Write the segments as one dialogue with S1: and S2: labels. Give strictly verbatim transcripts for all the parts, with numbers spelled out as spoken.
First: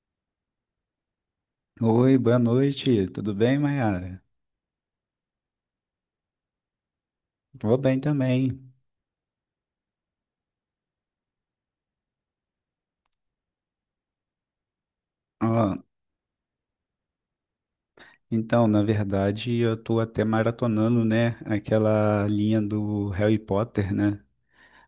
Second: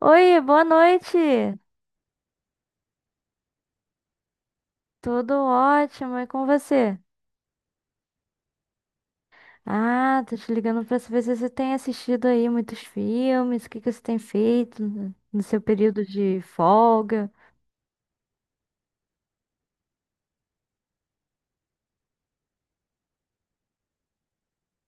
S1: Oi, boa noite.
S2: Oi, boa noite. Tudo bem, Mayara?
S1: Tudo ótimo, e com você?
S2: Tô bem também.
S1: Ah, tô te ligando pra saber se você tem assistido aí muitos filmes, o que que você tem feito no no seu
S2: Ó,
S1: período de folga.
S2: então, na verdade, eu tô até maratonando, né, aquela linha do Harry Potter, né?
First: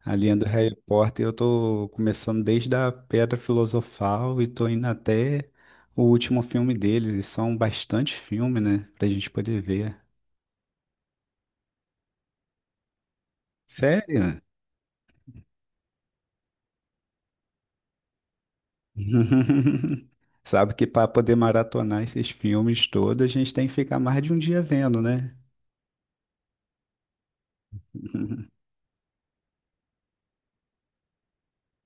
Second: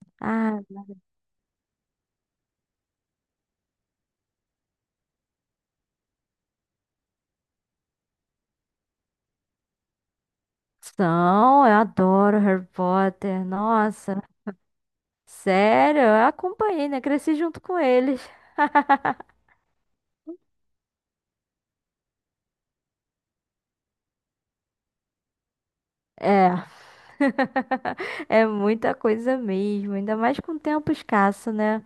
S2: A linha do
S1: Ah,
S2: Harry Potter eu tô começando desde a Pedra Filosofal e tô indo até o último filme deles, e são bastante filmes, né, pra gente poder ver.
S1: são, eu adoro Harry Potter. Nossa,
S2: Sério?
S1: sério, eu acompanhei, né? Cresci junto com eles.
S2: Sabe que para poder maratonar esses filmes todos, a gente tem que ficar mais de um dia vendo, né?
S1: É. É muita coisa mesmo, ainda mais com tempo escasso, né?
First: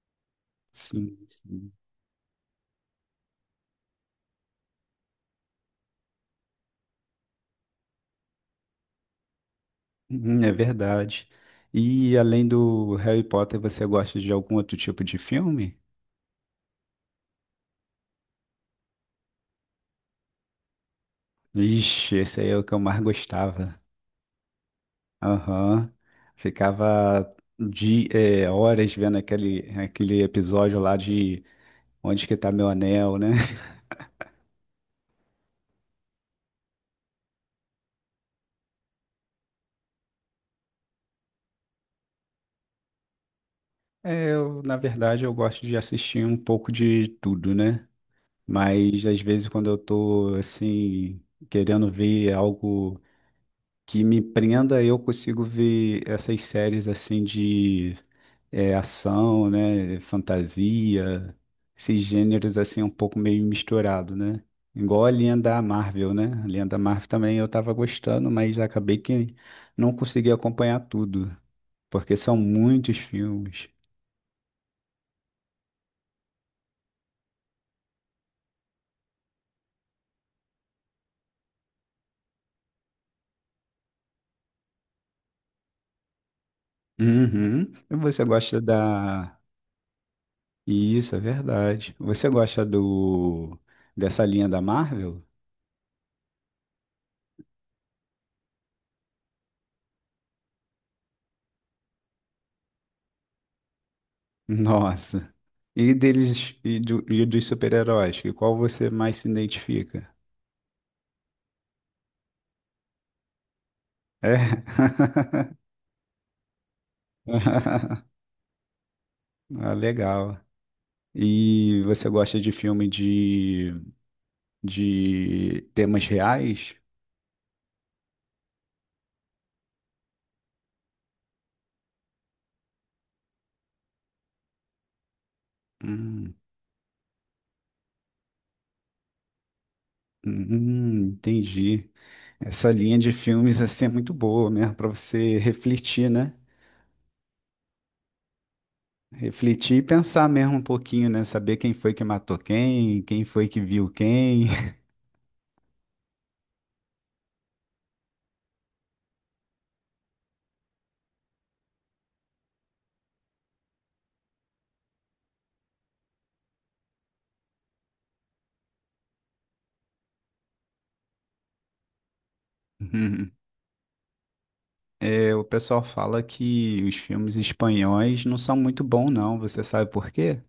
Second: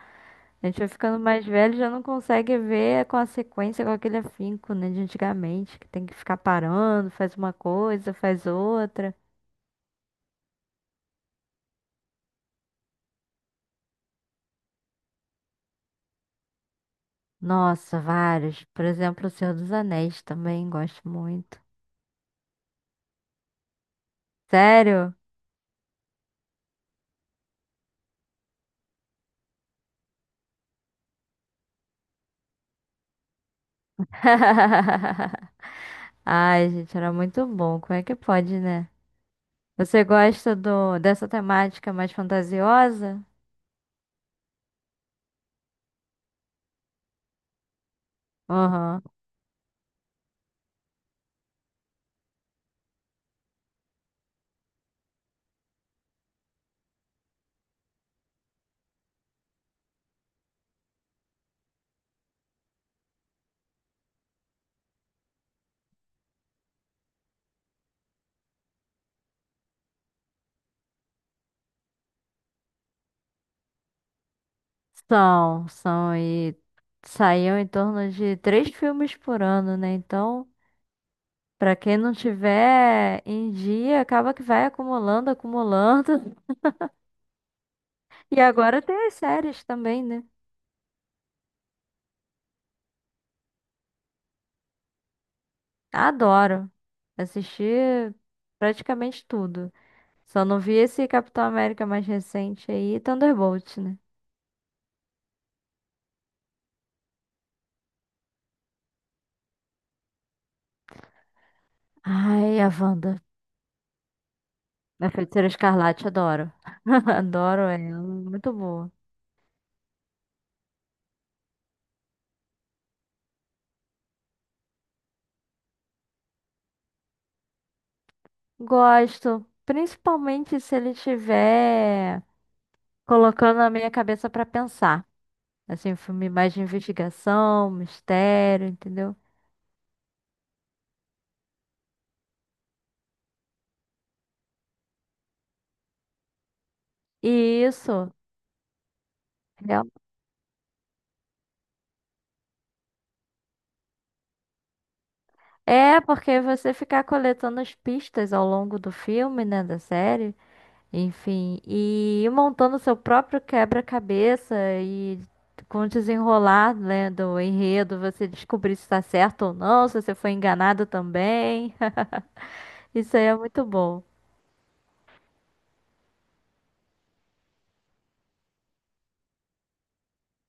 S1: A gente vai
S2: Sim,
S1: ficando mais
S2: sim.
S1: velho, e já não consegue ver com a sequência, com aquele afinco, né, de antigamente, que tem que ficar parando, faz uma coisa, faz outra.
S2: Hum, é verdade. E além do Harry Potter, você gosta de algum outro tipo de filme?
S1: Nossa, vários. Por exemplo, O Senhor dos Anéis também gosto muito.
S2: Ixi, esse aí é o que eu mais gostava.
S1: Sério?
S2: Aham. Ficava de é, horas vendo aquele, aquele episódio lá de onde que tá meu anel, né?
S1: Ai, gente, era muito bom. Como é que pode, né? Você gosta do dessa temática mais fantasiosa?
S2: É, eu, na verdade, eu gosto de assistir um pouco de tudo, né?
S1: Aham.
S2: Mas às vezes quando eu tô assim, querendo ver algo que me prenda, eu consigo ver essas séries assim de é, ação, né, fantasia, esses gêneros assim um pouco meio misturado, né? Igual a linha da Marvel, né? A linha da Marvel também eu tava gostando, mas acabei que não consegui acompanhar tudo, porque são muitos filmes.
S1: São, são e saíam em torno de três filmes por ano, né? Então pra quem não tiver em dia, acaba que vai acumulando, acumulando.
S2: Uhum. E você
S1: E
S2: gosta
S1: agora tem as
S2: da...
S1: séries também, né?
S2: Isso, é verdade. Você gosta do... dessa linha da Marvel?
S1: Adoro assistir praticamente tudo. Só não vi esse Capitão América mais recente aí, Thunderbolt, né?
S2: Nossa. E deles e, do- e dos super-heróis, que qual você mais se identifica?
S1: Ai, a Wanda.
S2: É.
S1: A Feiticeira Escarlate, adoro. Adoro ela, muito boa.
S2: Ah, legal. E você gosta de filme de, de temas reais?
S1: Gosto, principalmente se ele tiver colocando a minha cabeça pra pensar. Assim, um filme
S2: Hum,
S1: mais de investigação, mistério, entendeu?
S2: hum, entendi. Essa linha de filmes assim é muito boa mesmo para você refletir, né?
S1: E isso.
S2: Refletir e
S1: real-
S2: pensar mesmo um pouquinho, né? Saber quem foi que matou quem, quem foi que viu quem.
S1: É, porque você ficar coletando as pistas ao longo do filme, né, da série, enfim, e ir montando seu próprio quebra-cabeça e com o desenrolar, né, do enredo, você descobrir se está certo ou não, se você foi enganado também. Isso aí é muito bom.
S2: É, o pessoal fala que os filmes espanhóis não são muito bons, não. Você sabe por quê?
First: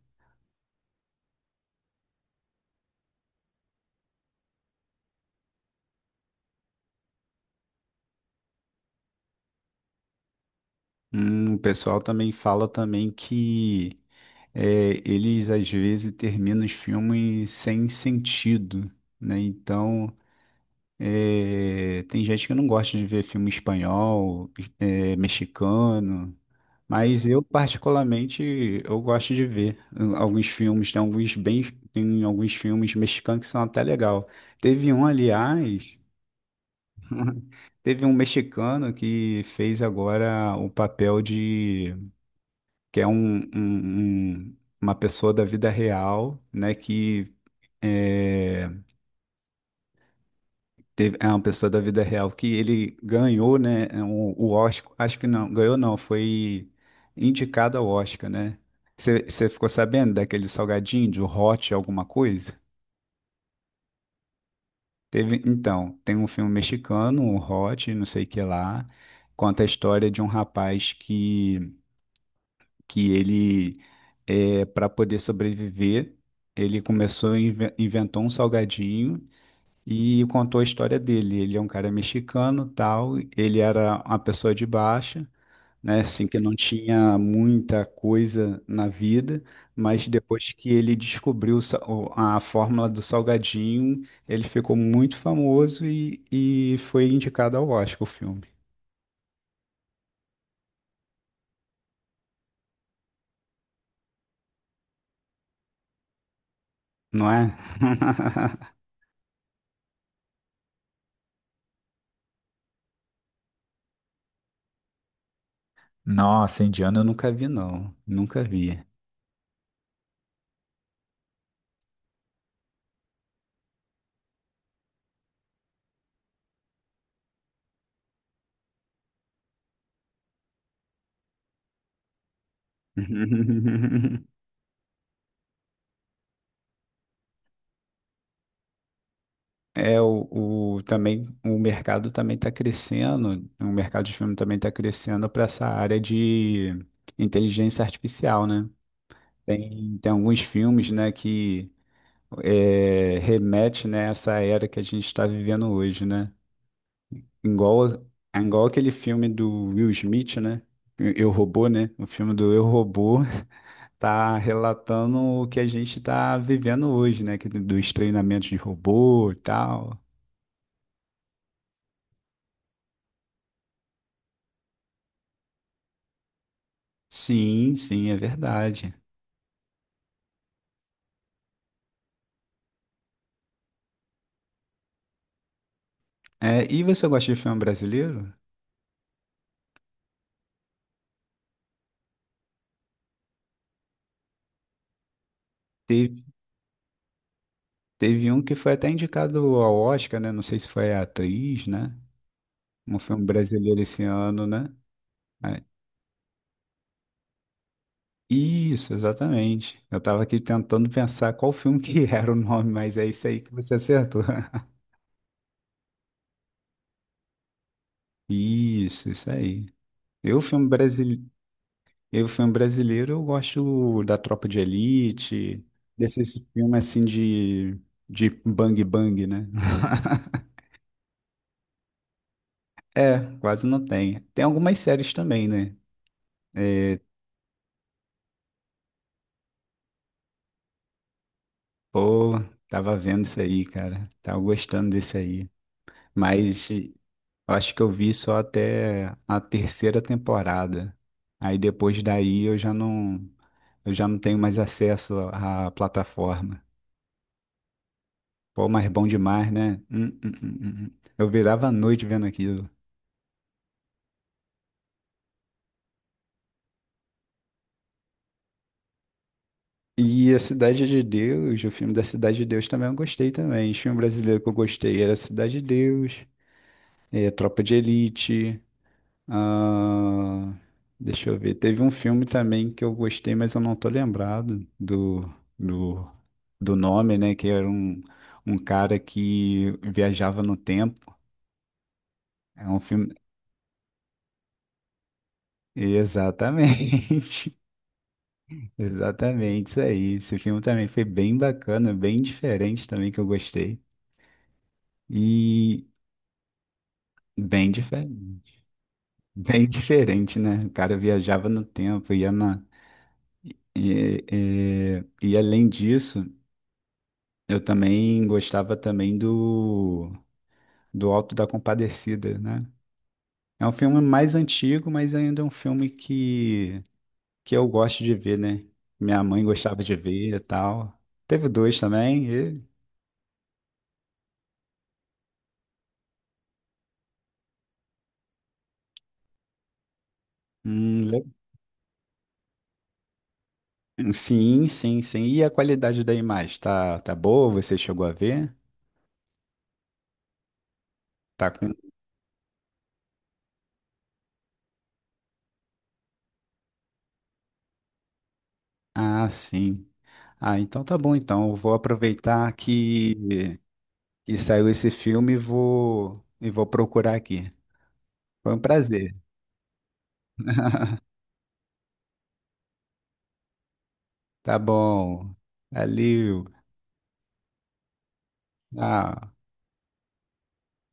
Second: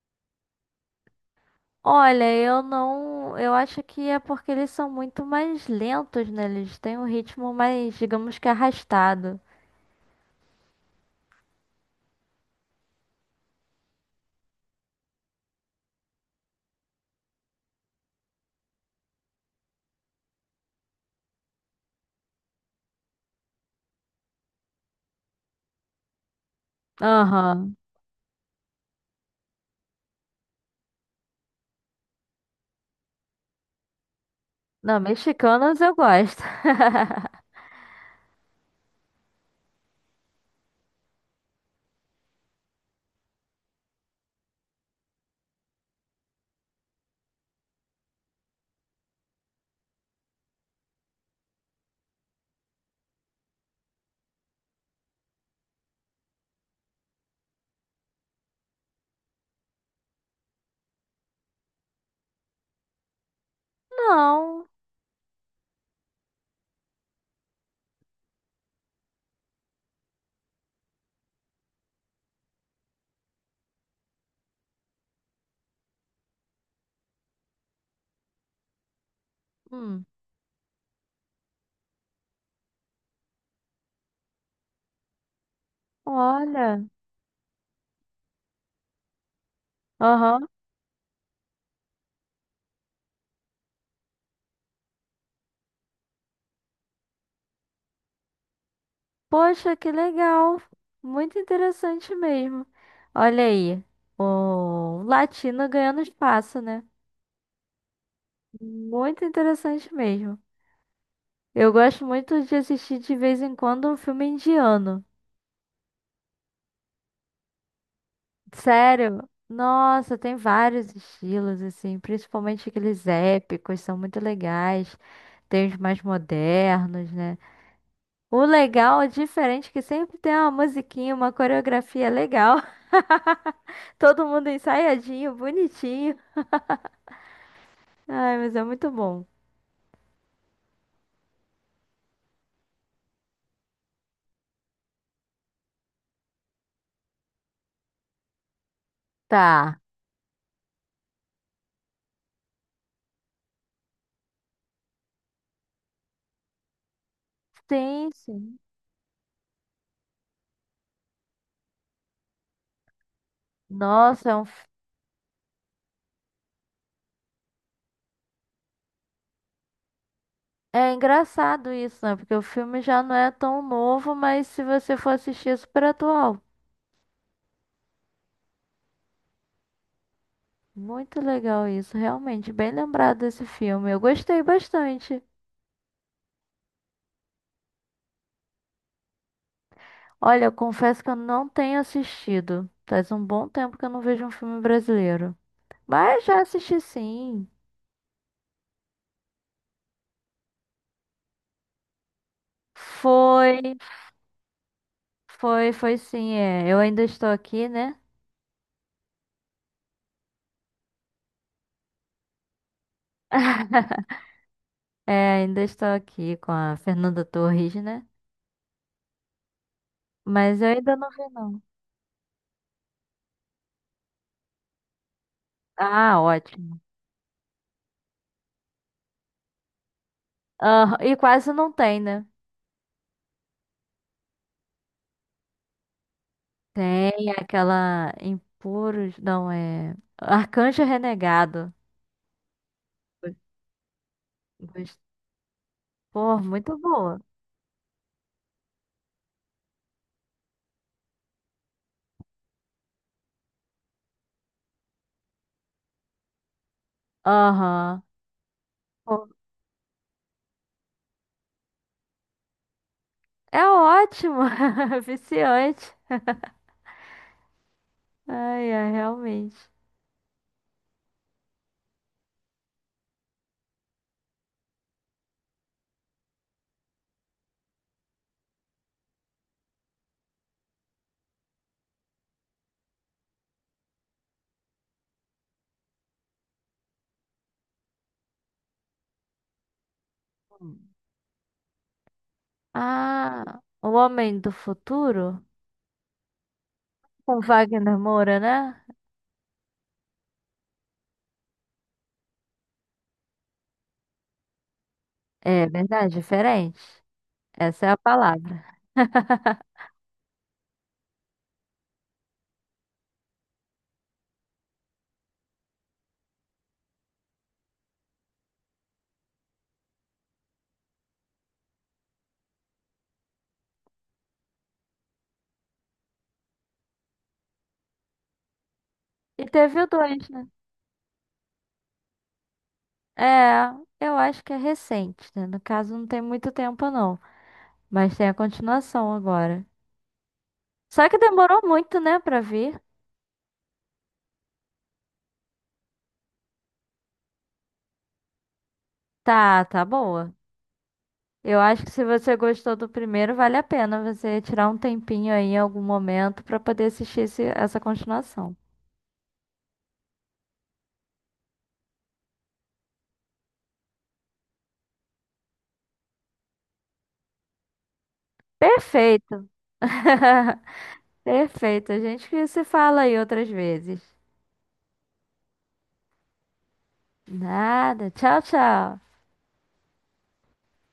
S1: Olha, eu não. Eu acho que é porque eles são muito mais lentos, né? Eles têm um ritmo mais, digamos que arrastado.
S2: Hum, o pessoal também fala também que é, eles às vezes terminam os filmes sem sentido, né? Então, é, tem gente que não gosta de ver filme espanhol, é, mexicano, mas eu
S1: Aham.
S2: particularmente eu gosto de ver hum, alguns filmes, tem alguns bem, tem alguns filmes mexicanos que são até legal. Teve
S1: Não,
S2: um,
S1: mexicanos eu
S2: aliás.
S1: gosto.
S2: Teve um mexicano que fez agora o papel de que é um, um- um- uma pessoa da vida real, né? Que é, teve, é uma pessoa da vida real que ele ganhou, né? O, o Oscar, acho que não, ganhou não, foi indicado ao Oscar, né? Você ficou sabendo daquele salgadinho de Hot alguma coisa?
S1: Não.
S2: Teve, então, tem um filme mexicano, o Hot, não sei o que lá, conta a história de um rapaz que que ele, é, para poder sobreviver, ele começou, a inventou um salgadinho
S1: Hum.
S2: e contou a história dele. Ele é um cara mexicano, tal, ele era uma pessoa de baixa, né, assim, que não
S1: Olha.
S2: tinha muita coisa na vida, mas
S1: Aham.
S2: depois que ele descobriu o sa- o- a fórmula do salgadinho, ele ficou muito famoso e, e foi indicado ao Oscar o filme,
S1: Poxa, que legal. Muito interessante mesmo. Olha aí, o latino ganhando espaço, né?
S2: não é?
S1: Muito interessante mesmo. Eu gosto muito de assistir de vez em quando um filme indiano.
S2: Nossa, indiano eu nunca vi, não. Nunca vi.
S1: Sério? Nossa, tem vários estilos, assim, principalmente aqueles épicos, são muito legais. Tem os mais modernos, né? O legal é diferente, que sempre tem uma musiquinha, uma coreografia legal. Todo mundo ensaiadinho, bonitinho. Ai, mas é muito bom.
S2: É, o, o- também o mercado também está crescendo, o mercado de filme também está crescendo para essa área de inteligência artificial, né?
S1: Tá.
S2: Tem, tem alguns filmes, né, que é, remete, né, a essa era que a gente está vivendo hoje, né? Igual,
S1: Sim, sim.
S2: igual aquele filme do Will Smith, né? Eu, Robô, né? O filme do Eu, Robô
S1: Nossa, é
S2: tá
S1: um... fi-
S2: relatando o que a gente está vivendo hoje, né? Que- dos treinamentos de robô e tal.
S1: é engraçado isso, né? Porque o filme já não é tão novo, mas se você for assistir, é super atual.
S2: Sim, sim, é verdade.
S1: Muito legal isso, realmente, bem lembrado desse filme. Eu gostei bastante.
S2: É, e você gosta de filme brasileiro?
S1: Olha, eu confesso que eu não tenho assistido. Faz um bom tempo que eu não vejo um filme brasileiro.
S2: Teve,
S1: Mas já assisti, sim.
S2: teve um que foi até indicado ao Oscar, né? Não sei se foi a atriz, né? Um filme
S1: Foi,
S2: brasileiro esse ano, né? É,
S1: foi, foi sim, é. Eu ainda estou aqui, né?
S2: isso, exatamente. Eu tava aqui tentando pensar qual filme que era o nome, mas é isso aí que você acertou.
S1: É, ainda estou aqui com a Fernanda Torres, né?
S2: Isso, isso aí. Eu,
S1: Mas
S2: filme
S1: eu ainda não
S2: brasile...
S1: vi, não.
S2: eu, filme brasileiro, eu gosto da Tropa de Elite,
S1: Ah,
S2: desses filmes
S1: ótimo.
S2: assim de, de bang bang, né?
S1: Aham, e quase não tem, né?
S2: É, quase não tem. Tem algumas séries também, né?
S1: Tem aquela Impuros, não é. Arcanjo Renegado.
S2: Pô, tava vendo isso
S1: Gos-
S2: aí, cara. Tava gostando
S1: gos-
S2: desse aí.
S1: Pô,
S2: Mas
S1: muito
S2: eu
S1: boa.
S2: acho que eu vi só até a terceira temporada. Aí depois daí eu já não, eu já não tenho mais acesso à plataforma.
S1: Aham.
S2: Pô, mas bom
S1: Pô,
S2: demais, né? Hum, hum, hum, hum, hum. Eu virava a noite vendo aquilo.
S1: é ótimo. Viciante. Ai, ai, realmente.
S2: E a Cidade de Deus, o filme da Cidade de Deus também eu gostei também. O filme brasileiro que eu gostei era Cidade de Deus, eh, Tropa de Elite. Ah, deixa eu ver. Teve um filme também que eu gostei, mas eu não tô lembrado do, do, do nome, né? Que era um, um cara que viajava no
S1: Hum.
S2: tempo. É um filme.
S1: Ah, O Homem do Futuro? Com
S2: Exatamente.
S1: Wagner Moura, né?
S2: Exatamente, isso aí. Esse filme também foi bem bacana, bem diferente também que eu gostei.
S1: É
S2: E
S1: verdade, diferente.
S2: bem
S1: Essa é a
S2: diferente.
S1: palavra.
S2: Bem diferente, né? O cara viajava no tempo, ia na. E, e, e além disso. Eu também gostava também do, do Alto da Compadecida, né? É um filme mais antigo, mas ainda é um filme que, que eu gosto de ver, né? Minha mãe
S1: E teve
S2: gostava
S1: o
S2: de
S1: dois,
S2: ver e
S1: né?
S2: tal. Teve dois também. E-
S1: É, eu acho que é recente, né? No caso, não tem muito tempo, não. Mas tem a continuação agora.
S2: hum,
S1: Só que
S2: le-
S1: demorou muito, né, pra vir.
S2: sim, sim, sim. E a qualidade da imagem? Tá, tá boa? Você chegou a ver?
S1: Tá, tá boa.
S2: Tá
S1: Eu
S2: com...
S1: acho que se você gostou do primeiro, vale a pena você tirar um tempinho aí em algum momento pra poder assistir esse- essa continuação.
S2: Ah, sim. Ah, então tá bom, então. Eu vou aproveitar que, que saiu esse filme e vou, e vou procurar aqui. Foi um prazer.
S1: Perfeito. Perfeito. A gente que se fala aí outras vezes.
S2: Tá bom. Valeu.
S1: Nada. Tchau, tchau.
S2: Tchau.